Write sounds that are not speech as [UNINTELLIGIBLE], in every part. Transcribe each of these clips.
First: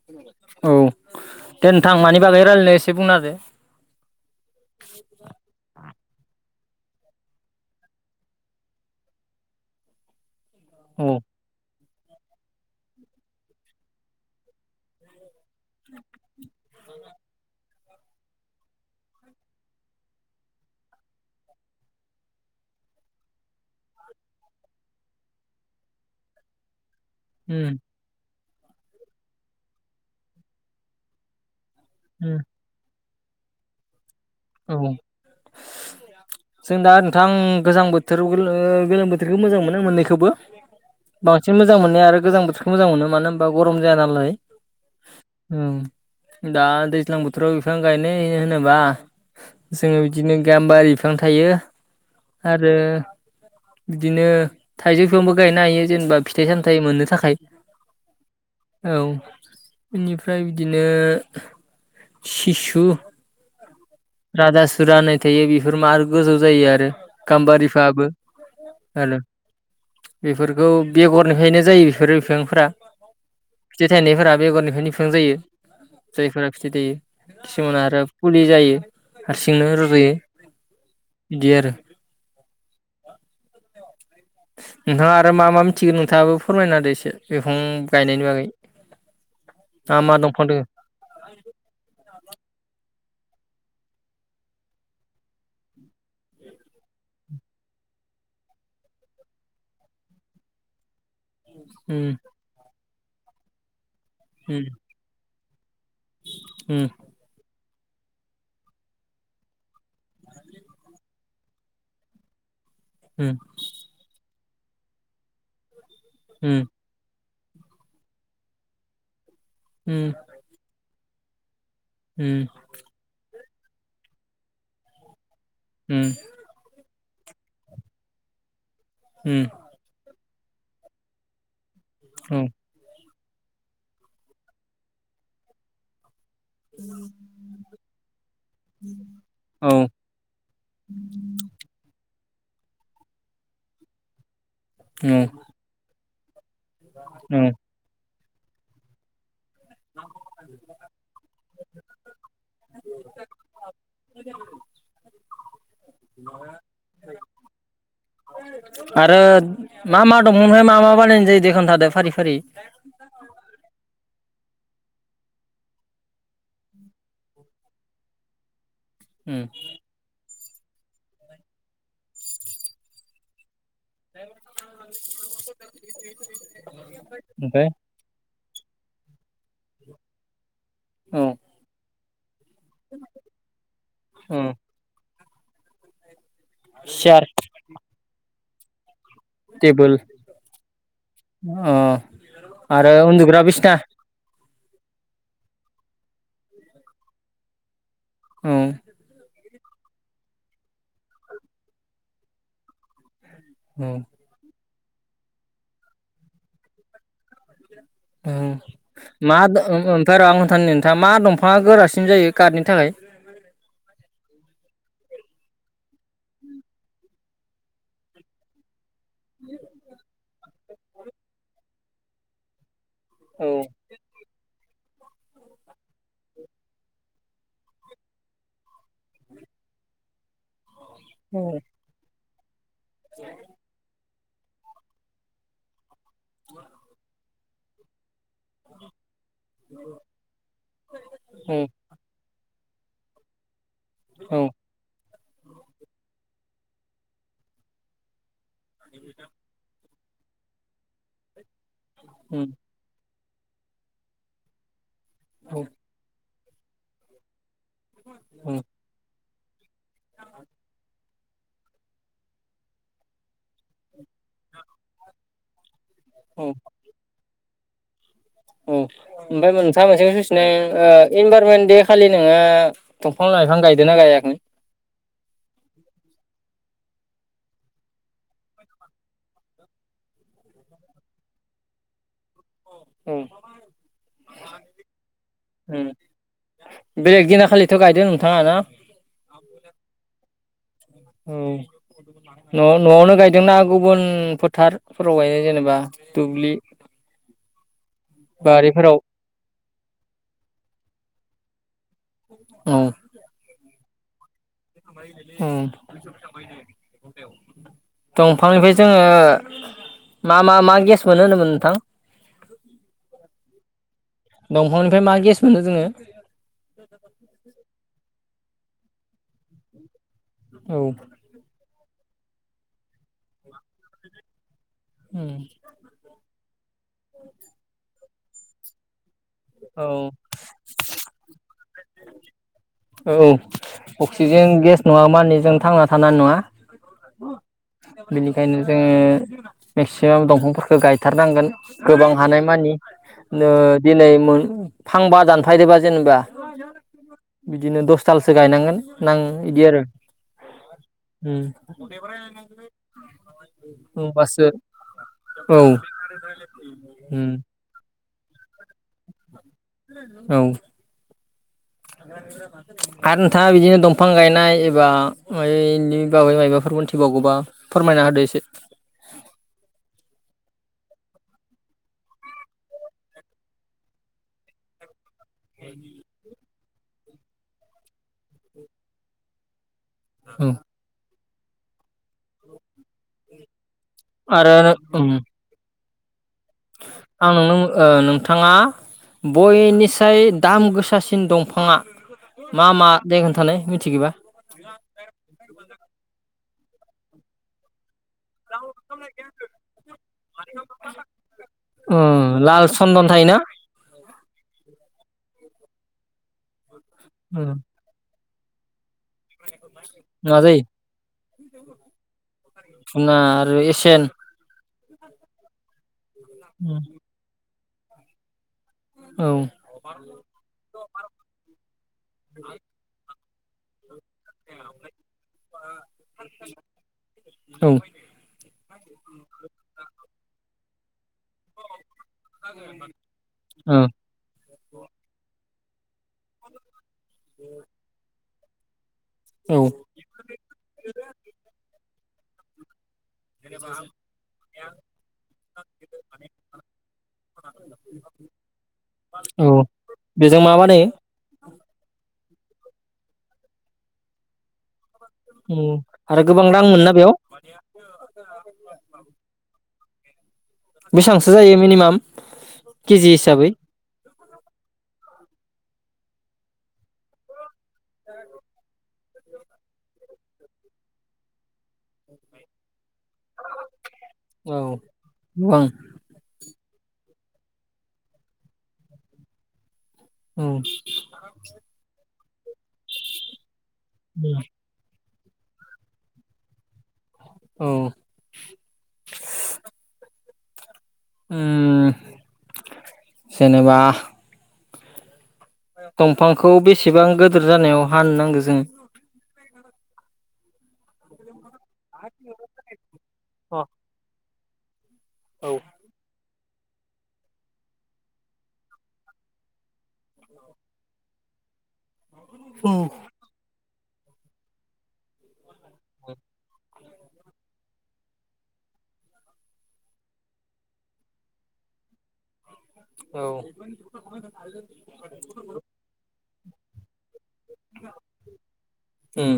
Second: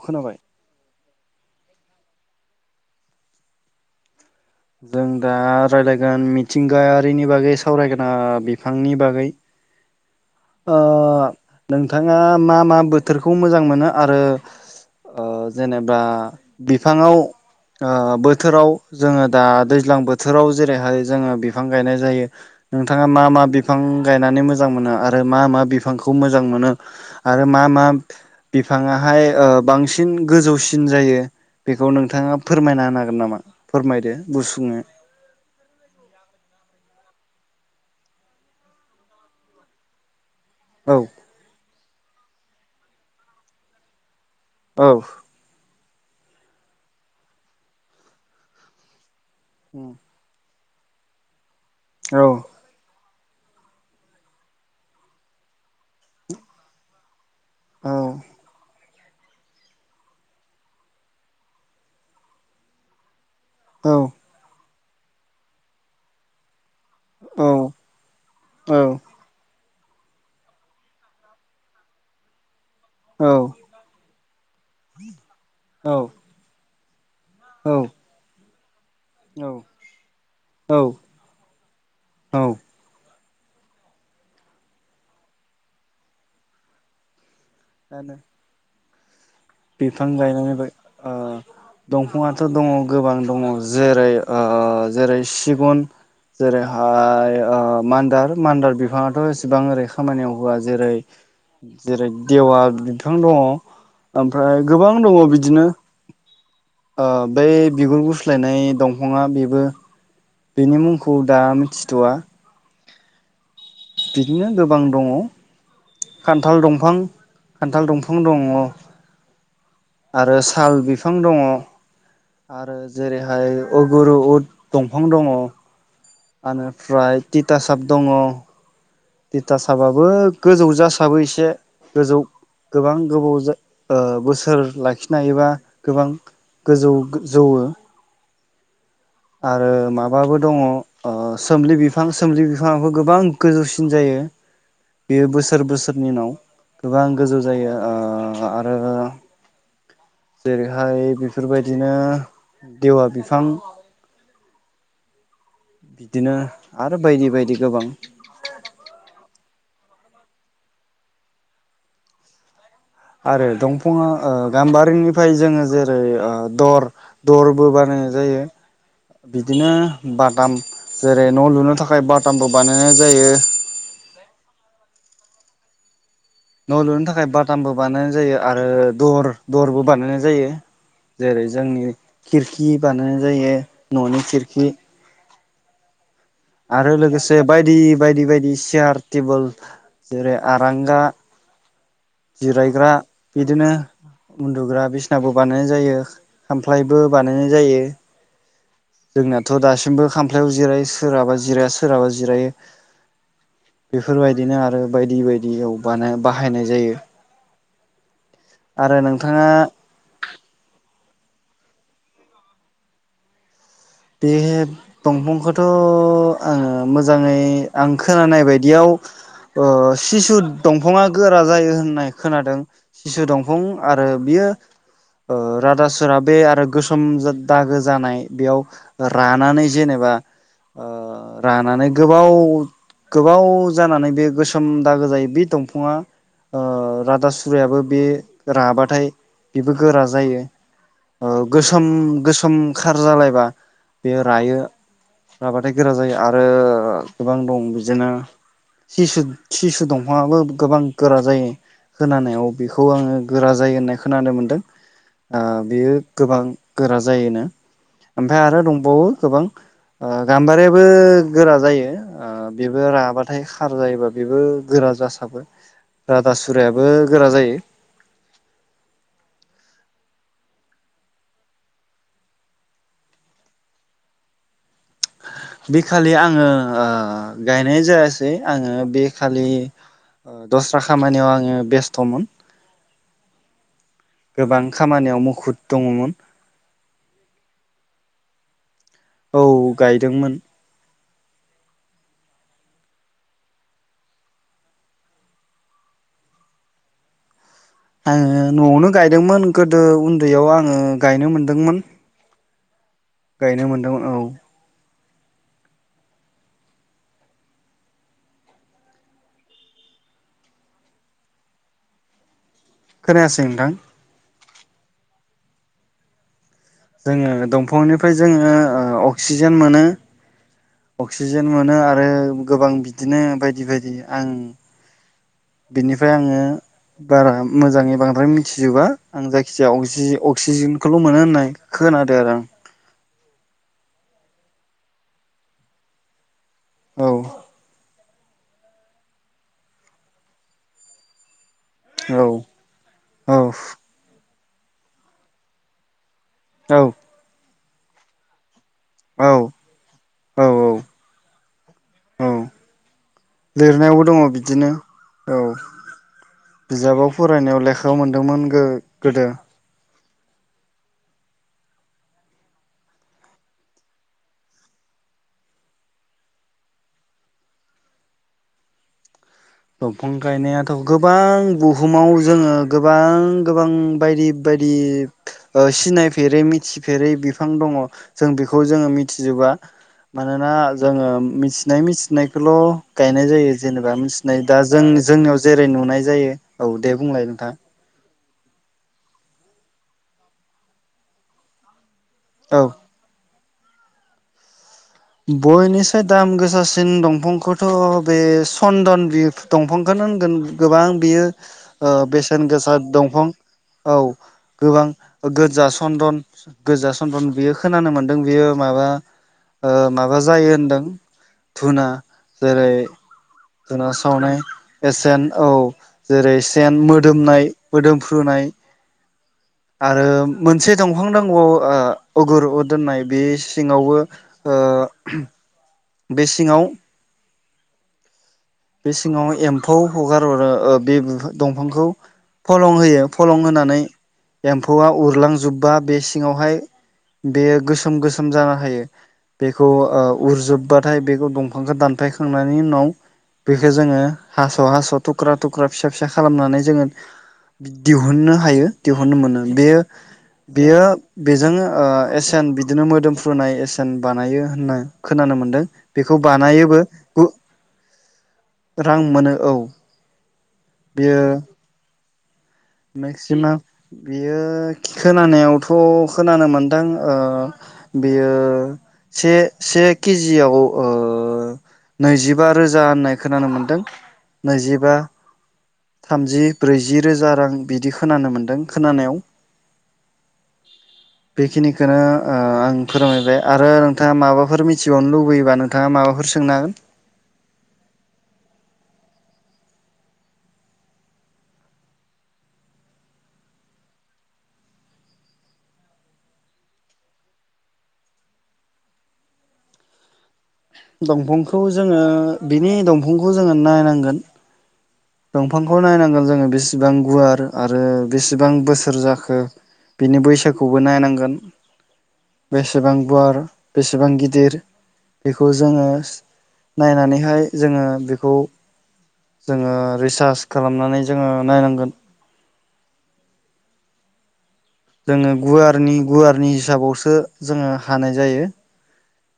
खोनाबाय औ थेन थां मानि बागै रायजलायनो एसे बुंनादो जों दा रायलायगो जान मिथिंगायारिनि बागै सावरायगोना बिफांनि बागै ओ औ नोंथाङा मा मा बोथोरखौ मोजां मोनो आरो ओ जेनेबा बिफांआव ओ बोथोराव जोंङो दा दैज्लां बोथोराव जेरैहाय जोंङो बिफां गायनाय जायो नोंथाआ मा मा बिफां गायनानै मोजां मोनो आरो आरो मा मा बिफांखौ मोजां मोनो आरो मा उम मा बिफांआ हाय ओ बांसिन गोजौसिन जायो। बेखौ नोंथाङा उम फोरमायना होना गोन नामा फोरमायदो। गुसुंङो औ जों दा नोंथां गोजां बोथोराव गोलोम बोथोरखौ मोजां मोनो मोन्नैखौबो। औ बांसिन मोजां मोननाया आरो गोजां बो बिखौ मोजां मोनो मानो होनबा गरम जाया नालाय। औ ओम। दा दैलां बोथोराव बिफां गायनायय होनोबा जोङो बिदिनो गाम्बारि बिफां थायो औ आरो बिदिनो थाइजौ फिफांबो गायनो हायो जेनेबा फिथाइ सामथायाइ मोननो थाखाय औ। औ इनिफ्राय बिदिनो सिसु औ राधा सुरा होननाय थायो बेफोर मार गोजौ जायो आरो। गामबारिफाबो आरो। बेफोरखौ बेगरनिफ्रायनो जायो बेफोर बिफांफोरा। फिथाय थायनायफोरआ बेगरनिफ्रायनो बिफां जायो औ जायफोरा फिथाइ थायो। खिसुमान आरो फुलि जायो। हारसिंनो रज'यो औ बिदि आरो औ नोंथाङा आरो मा मा मिथिगोन नोंथाङाबो फोरमायना होदो एसे बिफां गायनायनि बागै मा बिफां मा दंफां दोङो गायनानैबो ओ दंफाङाथ' दङ। गोबां दङ जेरै ओ जेरै सिगुन जेरैहाय ओ मान्दार मान्दार बिफाङाथ' एसेबां ओरै खामानियाव होआ जेरै उम जेरै देवा बिफां दङ ओमफ्राय उम गोबां दङ बिदिनो उम ओ बै बिगुर गुस्लायनाय दंफाङा बेबो बेनि मुंखौ दा मिथिथ'आ हम बिदिनो गोबां दङ। खान्थाल उम दंफां खान्थाल दंफां दङ उम आरो साल बि फां दङ उम आरो जेरैहाय अगुरु उद दंफां दङ उम आनिफ्राइ तिथासाप दङ उम तिथासाबाबो गोजौ जासाबो एसे गोजौ औ गोबां गोबाव जा ओ बोसोर लाखिनो हायोबा गोबां गोजौ गो जौवो औ आरो माबाबो दङ ओ सोमलि बिफां सोमलि बिफाङाबो गोबां गोजौसि सिम जायो औ बेयो बोसोर बोसोरनि उनाव गोबां गोजौ औ जायो ओ आ आरो जेरैहाय बेफोरबायदिनो देवा बिफां बिदिनो आरो बायदि बायदि गोबां आरो मा मा दंफांनिफ्राय मा मा बानायनाय जायो दे खोन्थादे फारि फारि आरो दंफाङा ओ गाम्बारिनिफाय जोङो जेरै ओ दर दरबो बानायनाय जायो उम बिदिनो बा टाम जेरै न' लुनो थाखाय बाटामबो बानायनाय जायो [INAUDIBLE] न' लुनो थाखाय ओमफ्राय बाटामबो बानायनाय जायो आरो दर दरबो बानायनाय जायो औ जेरै जोंनि खिरखि बानायनाय जायो न'नि औ खिरखि आरो सियार लोगोसे बायदि बायदि बायदि सियार टेबोल जेरै आरांगा अ जिरायग्रा आरो उन्दग्रा बिदिनो बिसना उन्दुग्रा बिसनाबो बानायनाय जायो खामफ्लायबो बानायनाय जायो। औ। नाथ दासिमबो खामफ्लायाव जिरायो सोरहाबा जिराया सोरहाबा जिरायो। औ बेफोरबायदिनो आरो। बायदि बायदियाव बानाय बाहायनाय जायो। ओ आरो मा नोंथाङा दङ ओम ओमफ्राय आथ नोंथाङा मा दम। फाङा गोरासिन जायो खारनि थाखाय। बे दंफांखौथ आङो मोजाङै आं खोनानाय बायदियाव अ सिशु दंफाङा गोरा जायो होननाय खोनादों सिसु औ दंफां आरो बियो। ओ रादा सोरा बे आरो गोसोम दागो जानाय बेयाव रानानै जेनेबा ओ औ रानानै गोबाव उम। गोबाव जानानै बे गोसोम दागो जायो बे दंफाङा आ राधास खुरायाबो बे राबाथाय। बेबो गोरा जायो ओ औ गोसोम गोसोम। खार जालायबा बे औ रायो राबाथाय गोरा जायो आरो ओ गोबां दं बिदिनो सिसु सिसु दं। फाङाबो गोबां गोरा जायो। उम खोनानायाव बेखौ आङो गोरा जायो होननाय खोनानो मोन्दों। ओ औ बेयो गोबां। गोरा जायोना। ओमफाय आरो औ दं। गोबां। अ गाम्बारियाबो गोरा जायो ओ बेबो राबाथाय खार जायोबा बेबो गोरा जासाबो राधा सुरायाबो गोरा जायो [INAUDIBLE] औ ओमफ्राय मोनथा मोनसेखौ सुसिनाय आ इनभाररमेन्ट दे खालि नोङो दंफां लाइफां गायदों ना गायाखै। बे खालि आङो ओ गायनाय जायासै आङो बे खालि दस्रा खामानियाव आङो बेस्थ'मोन। औ गोबां खामानियाव मुखुद उम दङमोन। थाङाना। औ गायदोंमोन आ। औ न न'आवनो गायदोंना गुबुन फोथारफोराव गायदों जेनेबा दुब्लि। आङो न'आवनो बारिफोराव गायदोंमोन गोदो उन्दैयाव आङो गायनो मोनदोंमोन। औ गायनो मोनदोंमोन। औ दंफांनिफ्राय जोङो मा मा मा गेस मोनो होनोमोन नोंथां। खोनायासै नोंथां। दंफांनिफ्राय मा गेस मोनो जोङो? जोङो दंफांनिफ्राय जोङो। ओ अक्सिजेन मोनो। औ अक्सिजेन मोनो आरो आरो गोबां बिदिनो बायदि बायदि आं। बिनिफ्राय आङो बारा मोजाङै बांद्राय मिथिजोबा। आं जायखिजाया अक्सि औ अक्सिजेनखौल' मोनो होननाय खोनादो आरो आं। औ अक्सिजेन गेस नङा माने जों थांना थानो हानाय नङा। औ। बिनिखायनो जोङो मेक्सिमाम दंफांफोरखौ गायथारनांगोन। गोबां औ हानायमानि औ नो दिनै मोन फांबा दानफायदो बा जेनेबा औ ज। बिदिनो दसथालसो गायनांगोन। नां औ बिदि आरो औ उम औ लिरनायावबो दङ होनबासो बिदिनो औ। दोंमोन गो गोदो। औ आरो नोंथाङा बिदिनो दंफां गायनाय एबा मनि बाबै माबाबो मिथिबावगौबा फोरमायना होदो एसे दंफां गायनायाथ' गोबां बुहुमाव जोङो गोबां गोबां बायदि-बायदि। ओ सिनायफेरै मि सिफेरै बिफां दङ जों बेखौ जोङो मिथिजोबा। औ मानोना जोङो‌ मिथिनाय मिथिनायखौल' गायनाय जायो जेनेबा। नै आरो दा जों उम जोंनियाव जेरै नुनाय जायो। औ दे बुंलाय आं नोंथां नोंनाव ओ नोंथां [UNINTELLIGIBLE] ङा बयनिसाय दाम गोसासिन दंफाङा मा औ मा दे खोन्थानाय मिथिगोबा बयनिसाय दाम गोसासिन दंफांखौथ' बे सन्दन बिफ दंफांखौनो होनगोन गोबां बियो ओ बेसेन लाल गोसा चन्दन दंफां थायोना औ गोबां गोजा सन्दन गोजा सन्दन उम बियो खोनानो मोनदों। बेयो माबा ओ माबा जायो होनदों धुना जेरै धुना आरो धुना एसेन सावनाय। एसेन औ जेरै सेन उम मोदोमनाय, मोदोमफ्रुनाय औ आरो मोनसे दंफां नांगौआव आ अगर दोननाय बे सिङावबो ओ बे सिङाव औ बे सिङाव एम्फौ हगार [UNINTELLIGIBLE] बे बिफां-दंफांखौ फलं होयो फलं होनानै ओ एम्फौआ उरलांजुब बा बे सिङावहाय बेयो गोसोम गोसोम [UNINTELLIGIBLE] जानो हायो औ बेखौ ओ उरजोबबाथाय बेखौ दंफांजों दानफायखा खांनायनि उनाव बेखौ जोङो हास' हास' थुख्रा-थुख्रा फिसा-फिसा खालामनानै जोङो दिहुननो हायो दिहुननो मोनो औ बेयो बेजों मा बेयो बानायो बेजोंनो ओ एसेन बिदिनो मोदोमफ्रुनाय एसेन बानायो होननाय खोनानो उम मोन्दों बेखौ आरो गोबां रां बानायोबो मोनोना बेयाव गु रां मोनो औ। बेयो बेसेबांसो जायो मिनिमाम? [INAUDIBLE] हिसाबै मेक्सिमाम बियो खोनानायावथ' खोनानो मोनदों ओ बियो से से केजियाव ओ नैजिबा रोजा होननाय खोनानो मोनदों। औ नैजिबा गोबां थामजि ब्रैजि रोजा रां बिदि खोनानो मोन्दों खोनानायाव। औ बेखिनिखौनो ओ आं फोरमायबाय। आरो नोंथाङा माबाफोर मिथिबावनो लुब लुबैबा नोंथाङा माबाफोर सोंनो हागोन। औ ओं जेनेबा दंफांखौ बेसेबां गोदोर जानायाव हानो नांगौ जों? दंफां बेखौ जोङो बिनि दंफांखौ जोङो नायनांगोन। अ दंफांखौ नायनांगोन जोङो बिस बेसेबां गुवार आरो बेसेबां बोसोर जाखो बिनि बैसोखौबो नायनांगोन। औ बेसेबां गुवार। बेसेबां गिदिर बेख खौ जोङो नायनानैहाय जोङो बेखौ जोङो रिसार्च खालामनानै जोङो नायनांगोन। औ जोङो गुवारनि गुवार नि हिसाबावसो जोङो हानाय जायो। ओम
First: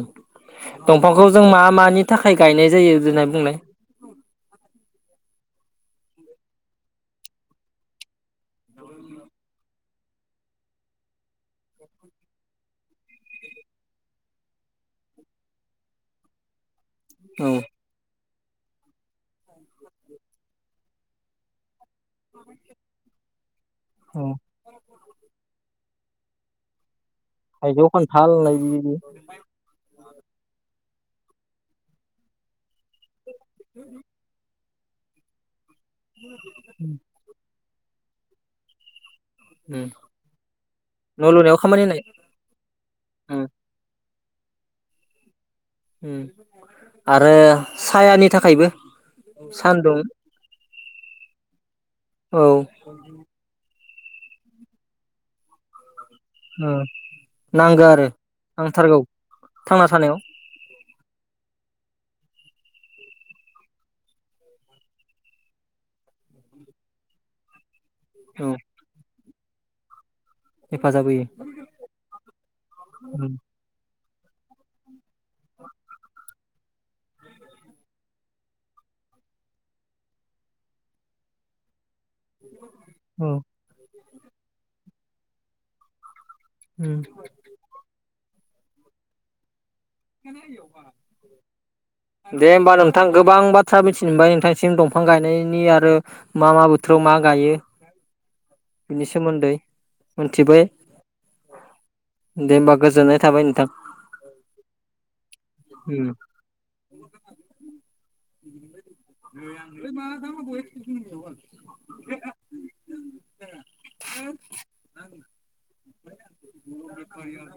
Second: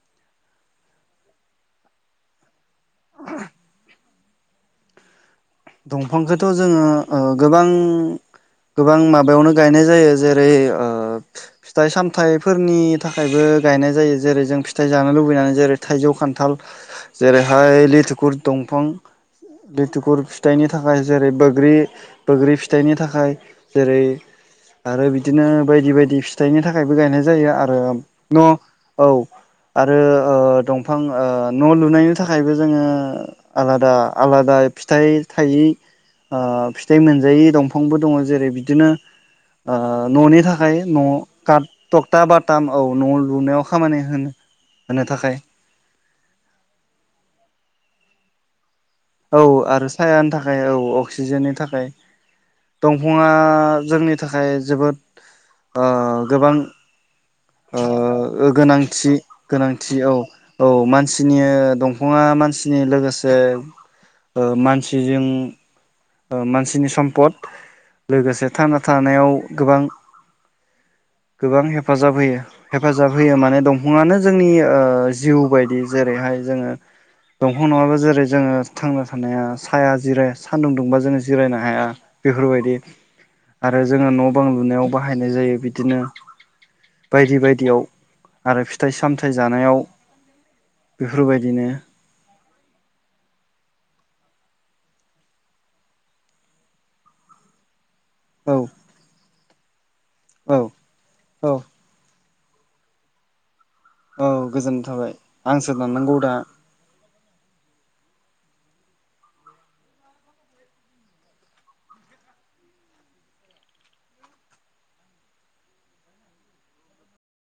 दंफांखौ जों मा मानि थाखाय गायनाय जायो देनाय बुंलाय। दंफांखौथ' जोङो ओ गोबां गोबां माबायावनो गायनाय जायो जेरै ओ फिथाइ सामथाइफोरनि थाखायबो गायनाय जायो जेरै जों फिथाइ जानो लुबैनानै जेरै थाइजौ खान्थाल। औ जेरैहाय लिथुखु दंफां बेथिगुर फिथाइनि थाखाय जेरै बोग्रि बोग्रि फिथाइनि थाखाय जेरै आरो बिदिनो बायदि बायदि फिथाइनि थाखायबो गायनाय जायो आरो थाइजौ खान्थाल न' होननाय बिदि औ आरो ओ दंफां ओ न' लुनायनि थाखायबो जोङो आलादा आलादा फिथाइ थायि ओ फिथाइ मोनजायै दंफां फांबो दङ जेरै बिदिनो ओ उम न'नि थाखाय लुनायाव न' खामानि होनाय थक्था बटाम औ न' उम लुनायाव खामानि होनो होनो थाखाय आरो सायानि थाखायबो औ आरो सानदुं सायानि थाखाय औ औ अक्सिजेननि थाखाय औ दंफांआ जोंनि थाखाय जोबोद ओ गोबां नांगो आरो ओ नांथारगौ गोनांथि थांना गोनांथि औ थानायाव औ मानसिनि दं नङा मानसिनि लोगोसे ओ मानसिजों ओ मानसिनि सम्पद लोगोसे औ थांना थानायाव गोबां हेफाजाब होयो गोबां हेफाजाब होयो हेफाजाब होयो उम माने दं ङानो जोंनि जिउ बायदि जेरैहाय जोङो दंफां नङाबो जेरै जोङो थांना थानाया साया जिराय सानदुं दुंबा जोङो जिरायनो हाया बेफोरबायदि आरो जोङो न' बां लुनायाव बाहायनाय जायो बिदिनो बायदि बायदियाव आरो फिथाइ सामथाइ जानायाव बेफोरबायदिनो दे होमबा नोंथां गोबां बाथ थ्रा मिथिनो मोनबाय नोंथांसिम दंफां गायनायनि आरो मा मा बोथोराव मा गायो औ बिनि सोमोन्दै औ मिथिबाय औ दे होमबा गोजोननाय थाबाय नोंथां। औ गोजोननाय थाबाय आंसो उम दाननांगौ दा [UNINTELLIGIBLE]